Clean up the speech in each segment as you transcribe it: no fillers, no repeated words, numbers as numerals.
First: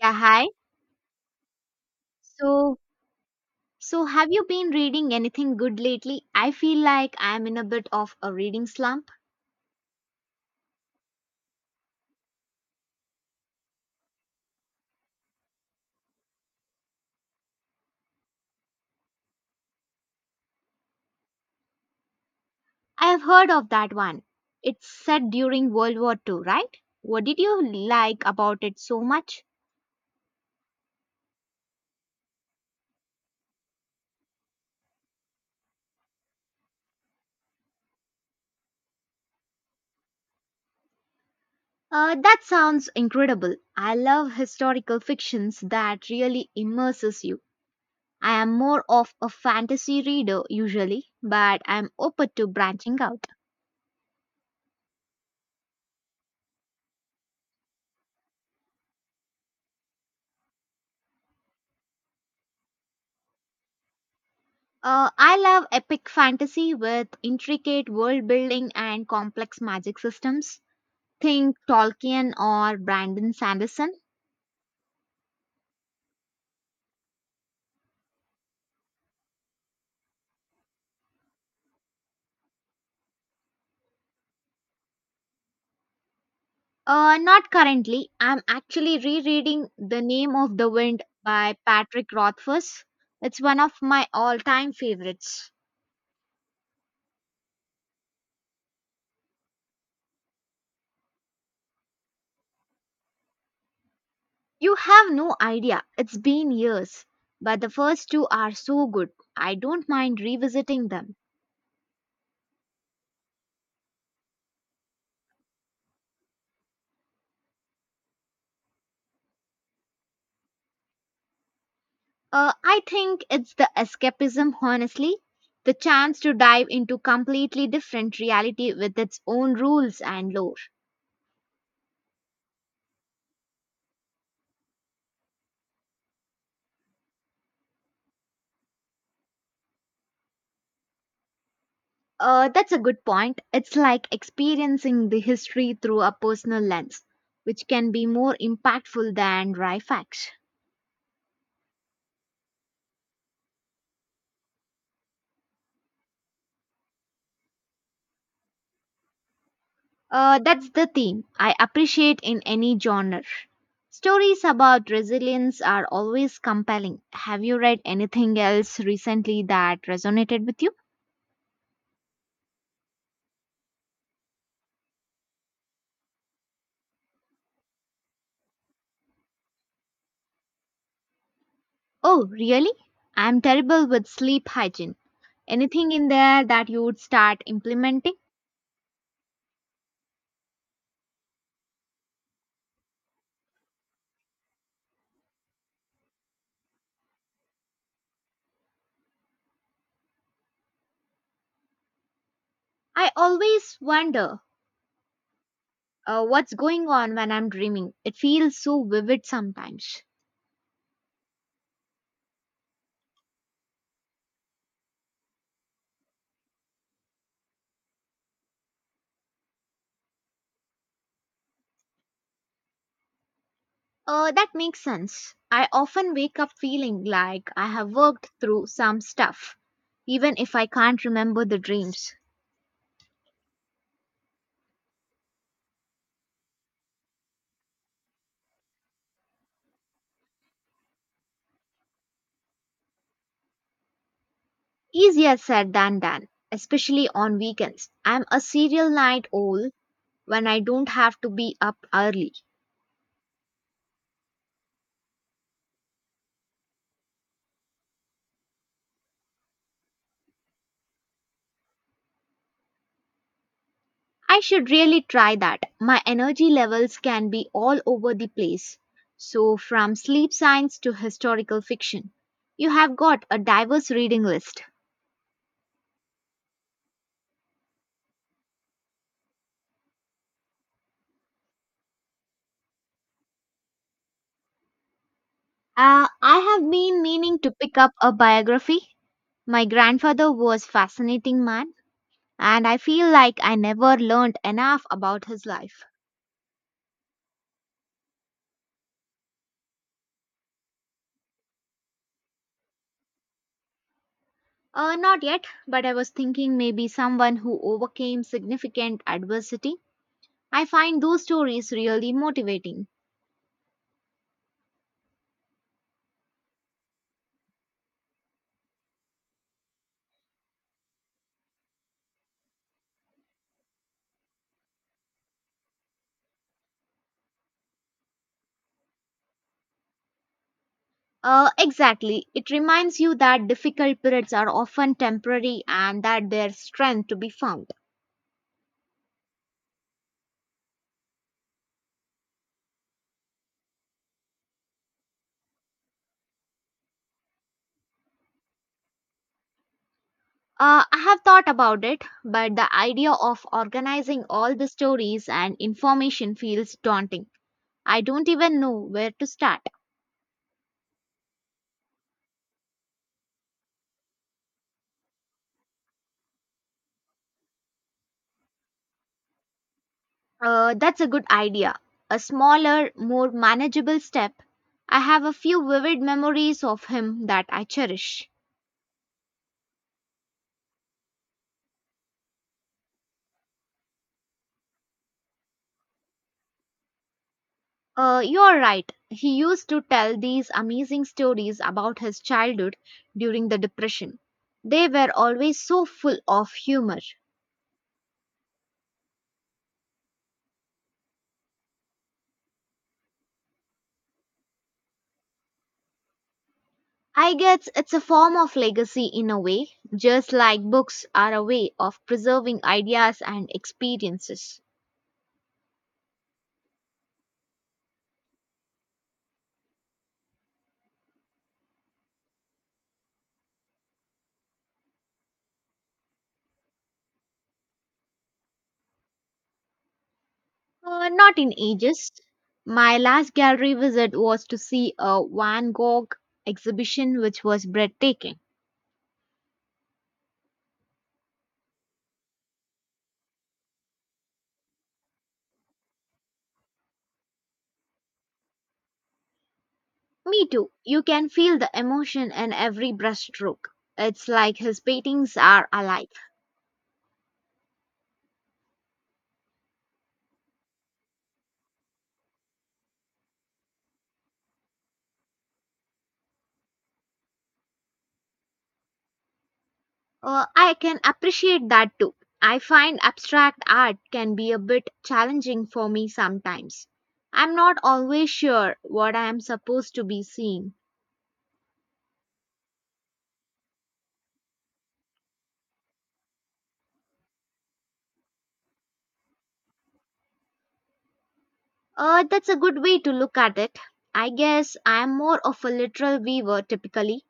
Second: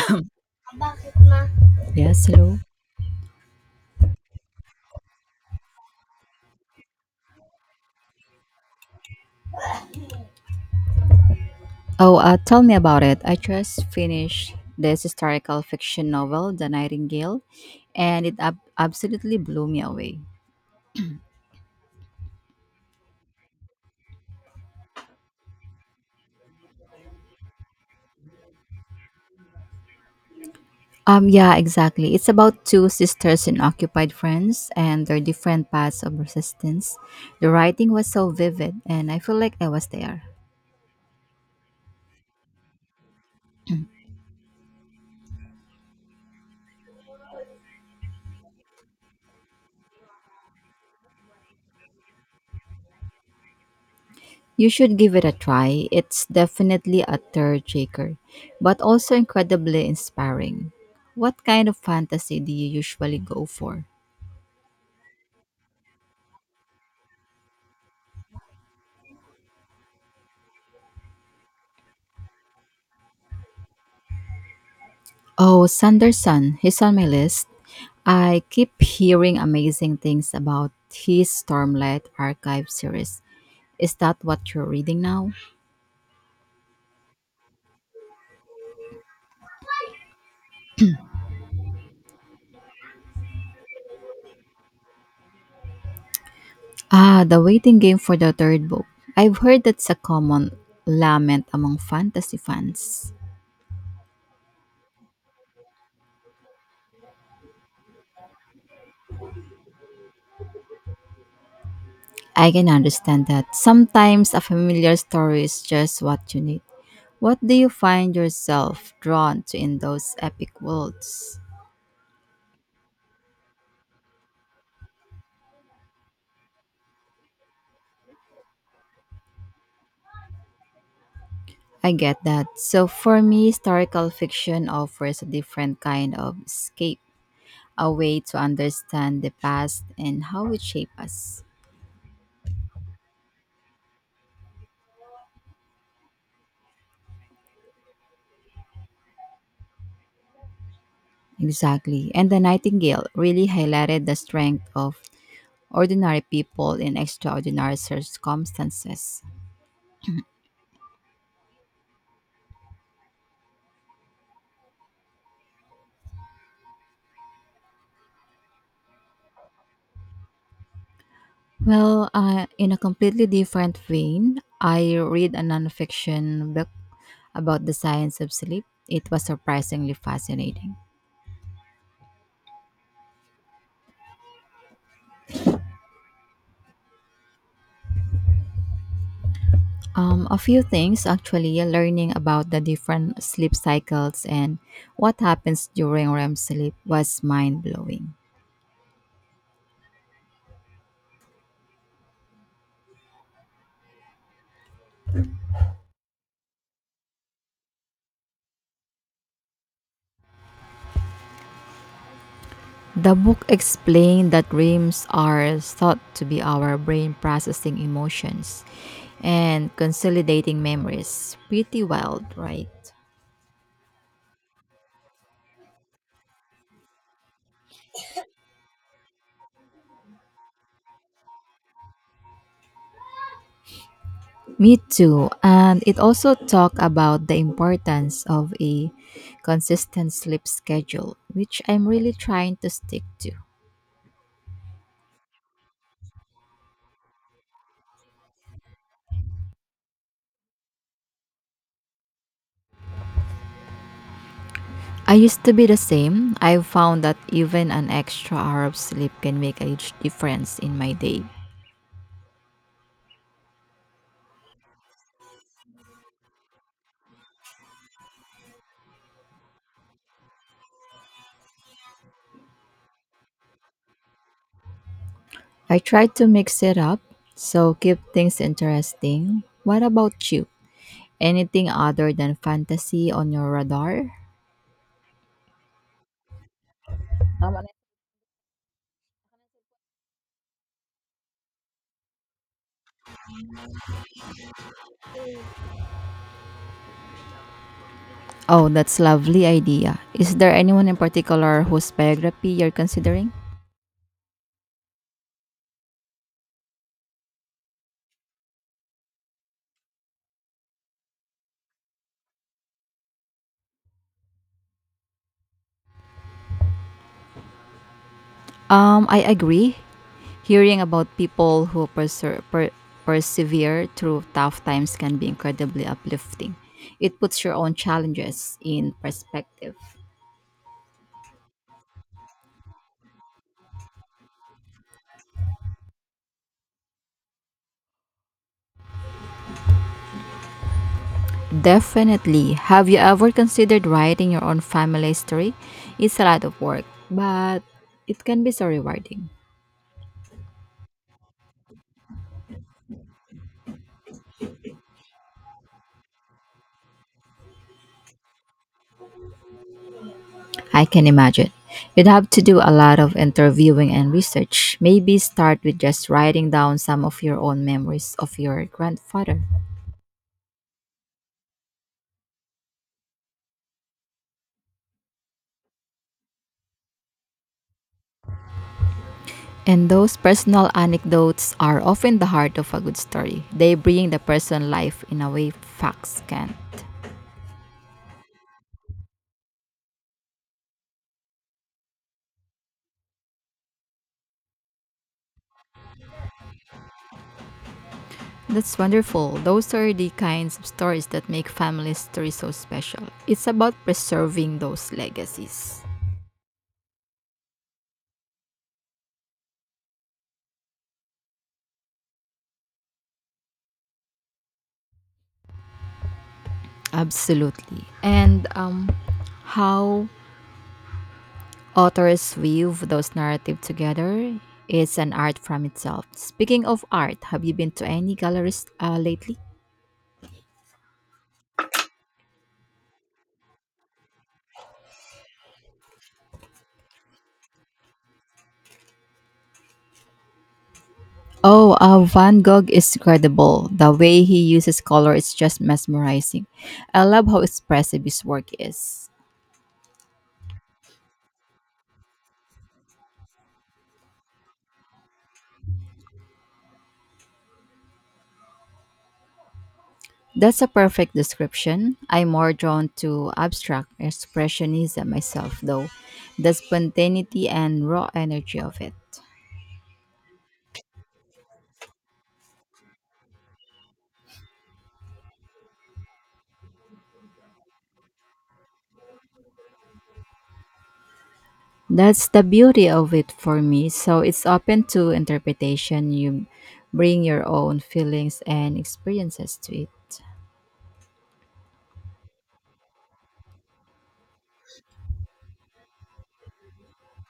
Yeah, hi. Yes, hello. So, so have you been reading anything good lately? I feel like I am in a bit of a reading slump. Oh, tell me about it. I just finished this historical fiction novel, The Nightingale, and it absolutely blew me away. I have heard of that one. It's set during World War II, right? What did you like about it so much? Yeah, exactly. It's about two sisters in occupied France and their different paths of resistance. The writing was so vivid, and I feel like I was there. That sounds incredible. I love historical fictions that really immerses you. I am more of a fantasy reader usually, but I'm open to branching out. You should give it a try. It's definitely a third shaker, but also incredibly inspiring. What kind of fantasy do you usually go for? I love epic fantasy with intricate world building and complex magic systems. Think Tolkien or Brandon Sanderson. Oh, Sanderson, he's on my list. I keep hearing amazing things about his Stormlight Archive series. Is that what you're reading now? Not currently. I'm actually rereading The Name of the Wind by Patrick Rothfuss. It's one of my all time favorites. Ah, the waiting game for the third book. I've heard that's a common lament among fantasy fans. You have no idea. It's been years. But the first two are so good. I don't mind revisiting them. I can understand that. Sometimes a familiar story is just what you need. What do you find yourself drawn to in those epic worlds? I think it's the escapism, honestly. The chance to dive into completely different reality with its own rules and lore. I get that. So for me, historical fiction offers a different kind of escape, a way to understand the past and how it shaped us. That's a good point. It's like experiencing the history through a personal lens, which can be more impactful than dry facts. Exactly. And The Nightingale really highlighted the strength of ordinary people in extraordinary circumstances. That's the theme I appreciate in any genre. Stories about resilience are always compelling. Have you read anything else recently that resonated with you? Well, in a completely different vein, I read a nonfiction book about the science of sleep. It was surprisingly fascinating. Oh, really? I'm terrible with sleep hygiene. Anything in there that you would start implementing? A few things actually learning about the different sleep cycles and what happens during REM sleep was mind blowing. I always wonder what's going on when I'm dreaming. It feels so vivid sometimes. The book explained that REMs are thought to be our brain processing emotions and consolidating memories. Pretty wild, right? That makes sense. I often wake up feeling like I have worked through some stuff, even if I can't remember the dreams. Me too. And it also talked about the importance of a consistent sleep schedule, which I'm really trying to stick to. Easier said than done, especially on weekends. I'm a serial night owl when I don't have to be up early. I used to be the same. I've found that even an extra hour of sleep can make a huge difference in my day. I should really try that. My energy levels can be all over the place. So, from sleep science to historical fiction, you have got a diverse reading list. I try to mix it up, so keep things interesting. What about you? Anything other than fantasy on your radar? I have been meaning to pick up a biography. My grandfather was fascinating man, and I feel like I never learned enough about his life. Oh, that's lovely idea. Is there anyone in particular whose biography you're considering? Not yet, but I was thinking maybe someone who overcame significant adversity. I find those stories really motivating. I agree. Hearing about people who persevere through tough times can be incredibly uplifting. It puts your own challenges in perspective. Exactly. It reminds you that difficult periods are often temporary and that there's strength to be found. Definitely. Have you ever considered writing your own family history? It's a lot of work, but it can be so rewarding. I have thought about it, but the idea of organizing all the stories and information feels daunting. I don't even know where to start. I can imagine. You'd have to do a lot of interviewing and research. Maybe start with just writing down some of your own memories of your grandfather. That's a good idea. A smaller, more manageable step. I have a few vivid memories of him that I cherish. And those personal anecdotes are often the heart of a good story. They bring the person life in a way facts can't. You're right. He used to tell these amazing stories about his childhood during the Depression. They were always so full of humor. That's wonderful. Those are the kinds of stories that make family stories so special. It's about preserving those legacies. I guess it's a form of legacy in a way, just like books are a way of preserving ideas and experiences. Absolutely. And how authors weave those narratives together is an art from itself. Speaking of art, have you been to any galleries lately? Not in ages. My last gallery visit was to see a Van Gogh exhibition, which was breathtaking. Oh, Van Gogh is incredible. The way he uses color is just mesmerizing. I love how expressive his work is. Me too. You can feel the emotion in every brushstroke. It's like his paintings are alive. That's a perfect description. I'm more drawn to abstract expressionism myself, though. The spontaneity and raw energy of it. I can appreciate that too. I find abstract art can be a bit challenging for me sometimes. I'm not always sure what I am supposed to be seeing. That's the beauty of it for me. So it's open to interpretation. You bring your own feelings and experiences to it. That's a good way to look at it. I guess I'm more of a literal weaver typically.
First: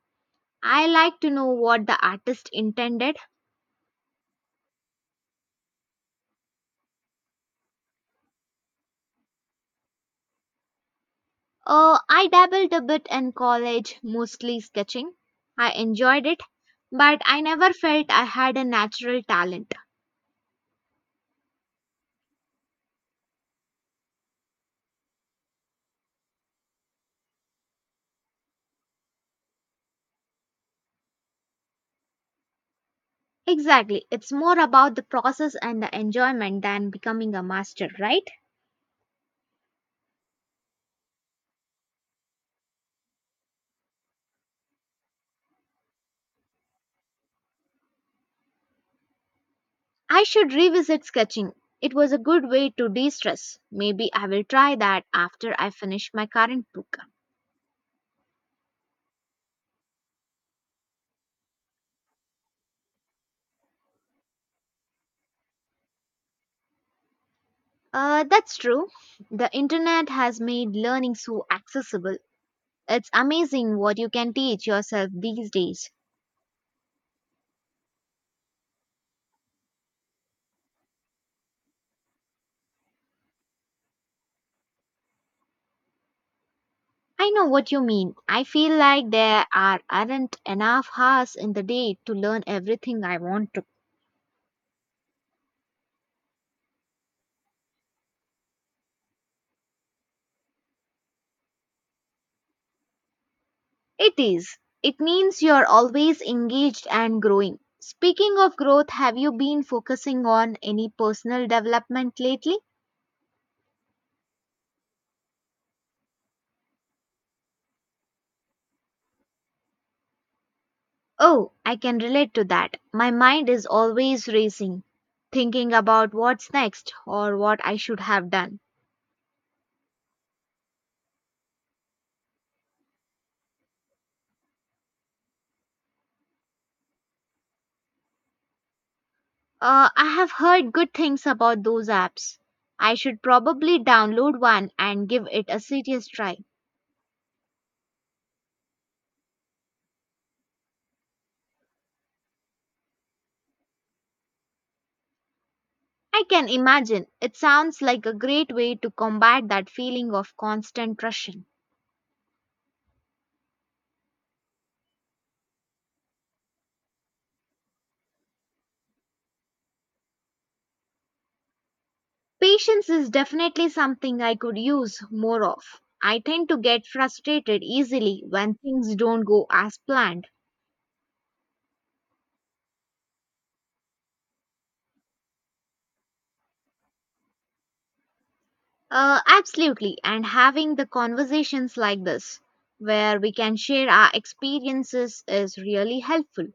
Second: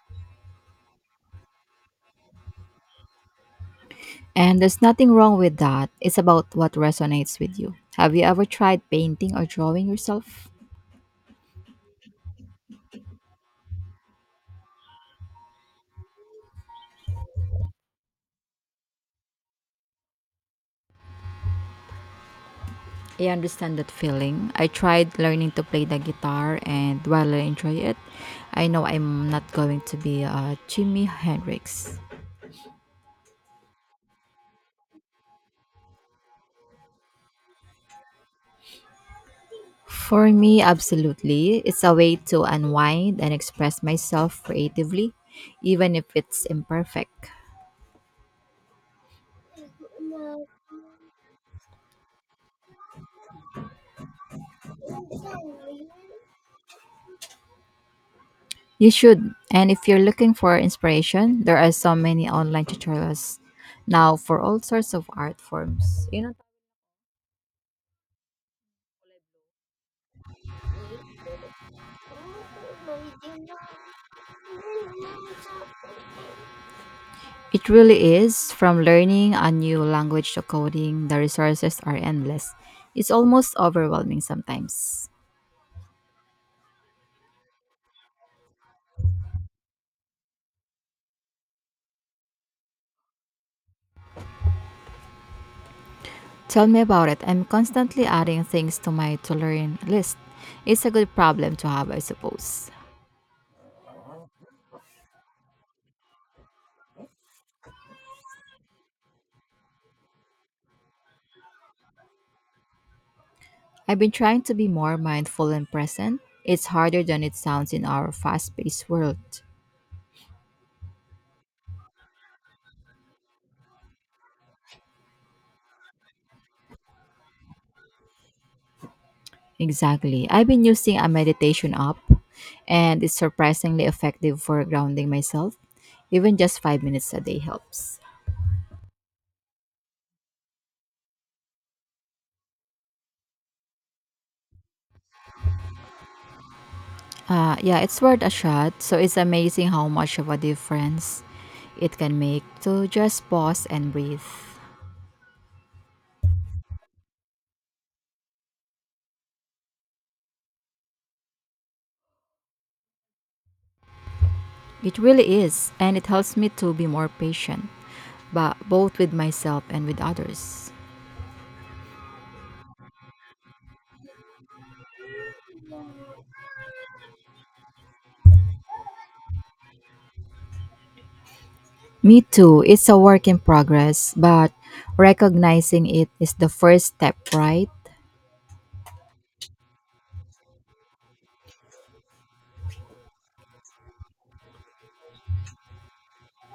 I like to know what the artist intended. And there's nothing wrong with that. It's about what resonates with you. Have you ever tried painting or drawing yourself? I dabbled a bit in college, mostly sketching. I enjoyed it, but I never felt I had a natural talent. I understand that feeling. I tried learning to play the guitar, and while I enjoy it, I know I'm not going to be a Jimi Hendrix. Exactly, it's more about the process and the enjoyment than becoming a master, right? For me, absolutely. It's a way to unwind and express myself creatively, even if it's imperfect. I should revisit sketching. It was a good way to de stress. Maybe I will try that after I finish my current book. You should. And if you're looking for inspiration, there are so many online tutorials now for all sorts of art forms. That's true. The internet has made learning so accessible. It's amazing what you can teach yourself these days. It really is from learning a new language to coding, the resources are endless. It's almost overwhelming sometimes. I know what you mean. I feel like there are, aren't enough hours in the day to learn everything I want to. Tell me about it. I'm constantly adding things to my to learn list. It's a good problem to have, I suppose. It is. It means you're always engaged and growing. Speaking of growth, have you been focusing on any personal development lately? I've been trying to be more mindful and present. It's harder than it sounds in our fast paced world. Oh, I can relate to that. My mind is always racing, thinking about what's next or what I should have done. Exactly. I've been using a meditation app and it's surprisingly effective for grounding myself. Even just five minutes a day helps. I have heard good things about those apps. I should probably download one and give it a serious try. Yeah, it's worth a shot. So it's amazing how much of a difference it can make to just pause and breathe. I can imagine it sounds like a great way to combat that feeling of constant rushing. It really is, and it helps me to be more patient, but both with myself and with others. Patience is definitely something I could use more of. I tend to get frustrated easily when things don't go as planned. Me too. It's a work in progress, but recognizing it is the first step, right? Absolutely, and having the conversations like this, where we can share our experiences, is really helpful.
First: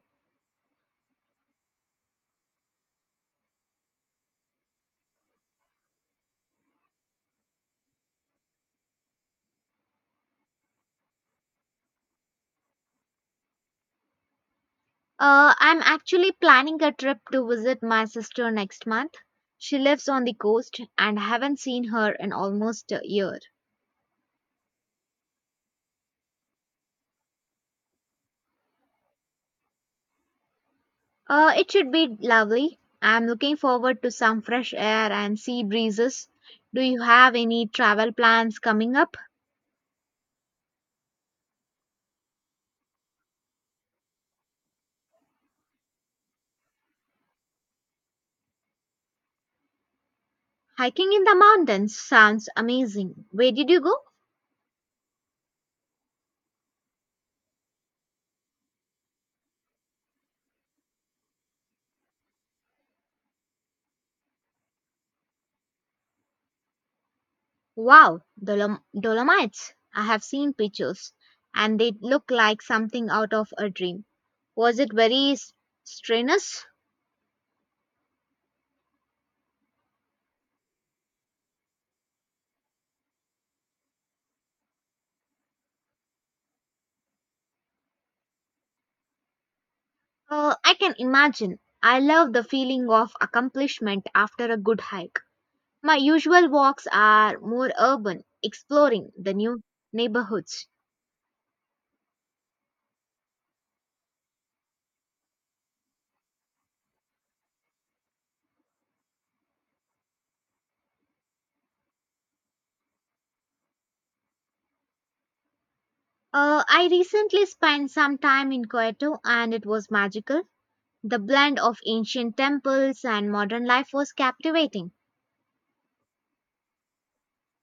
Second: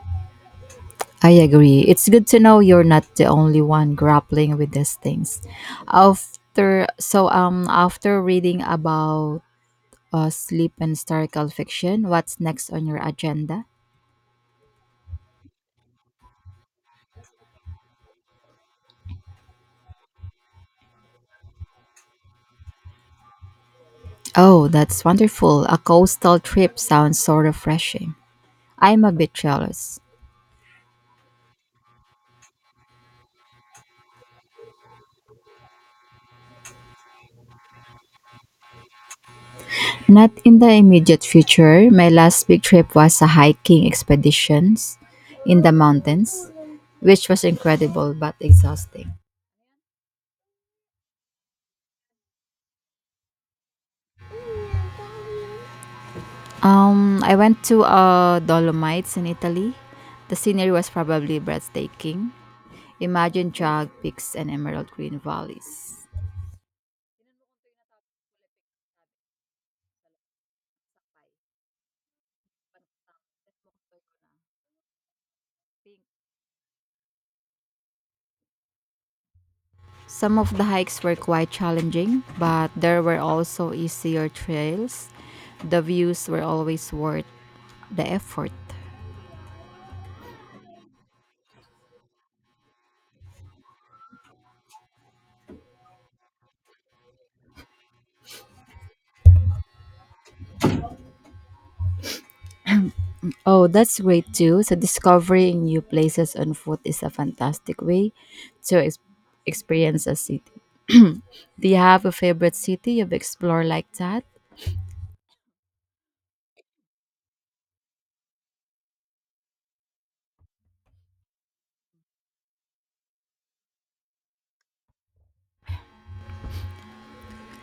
I agree. It's good to know you're not the only one grappling with these things. After reading about sleep and historical fiction, what's next on your agenda? I'm actually planning a trip to visit my sister next month. She lives on the coast and haven't seen her in almost a year. Oh, that's wonderful. A coastal trip sounds so refreshing. I'm a bit jealous. It should be lovely. I'm looking forward to some fresh air and sea breezes. Do you have any travel plans coming up? Not in the immediate future. My last big trip was a hiking expeditions in the mountains, which was incredible but exhausting. Hiking in the mountains sounds amazing. Where did you go? I went to Dolomites in Italy. The scenery was probably breathtaking. Imagine chalk peaks and emerald green valleys. Wow, Dolomites. I have seen pictures and they look like something out of a dream. Was it very strenuous? Some of the hikes were quite challenging, but there were also easier trails. The views were always worth the effort. I can imagine. I love the feeling of accomplishment after a good hike. My usual walks are more urban, exploring the new neighborhoods. Oh, that's great too. So, discovering new places on foot is a fantastic way to experience a city. Do you have a favorite city you've explored like that? I recently spent some time in Kyoto and it was magical. The blend of ancient temples and modern life was captivating.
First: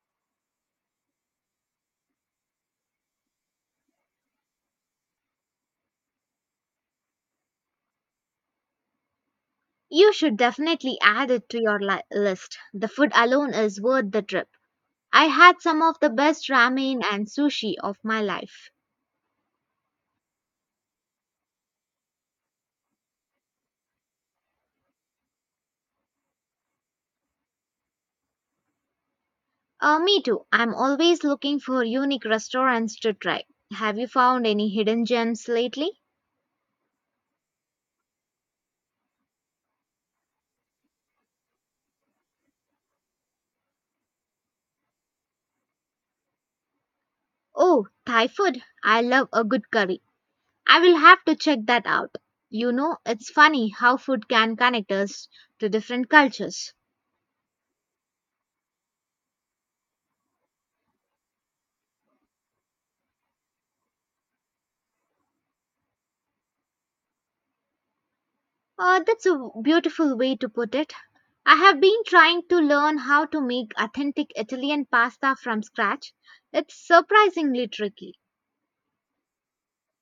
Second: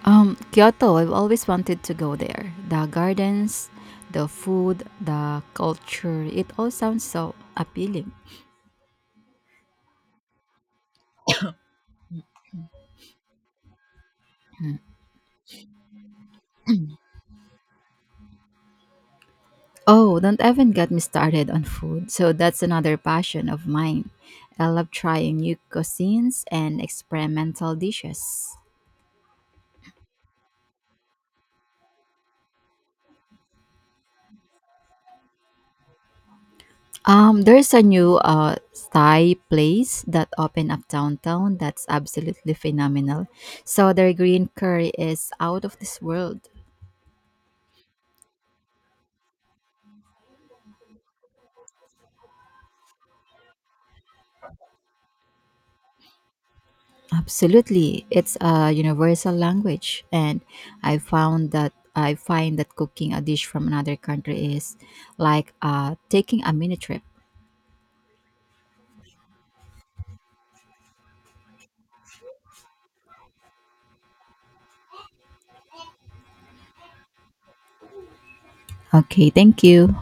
Kyoto, I've always wanted to go there. The gardens, the food, the culture, it all sounds so appealing. You should definitely add it to your list. The food alone is worth the trip. I had some of the best ramen and sushi of my life. Oh, don't even get me started on food. So that's another passion of mine. I love trying new cuisines and experimental dishes. Me too. I'm always looking for unique restaurants to try. Have you found any hidden gems lately? There's a new Thai place that opened up downtown that's absolutely phenomenal. So their green curry is out of this world. Oh, Thai food. I love a good curry. I will have to check that out. You know, it's funny how food can connect us to different cultures. Absolutely. It's a universal language and I find that cooking a dish from another country is like taking a mini trip. That's a beautiful way to put it. I have been trying to learn how to make authentic Italian pasta from scratch. It's surprisingly tricky. Okay, thank you.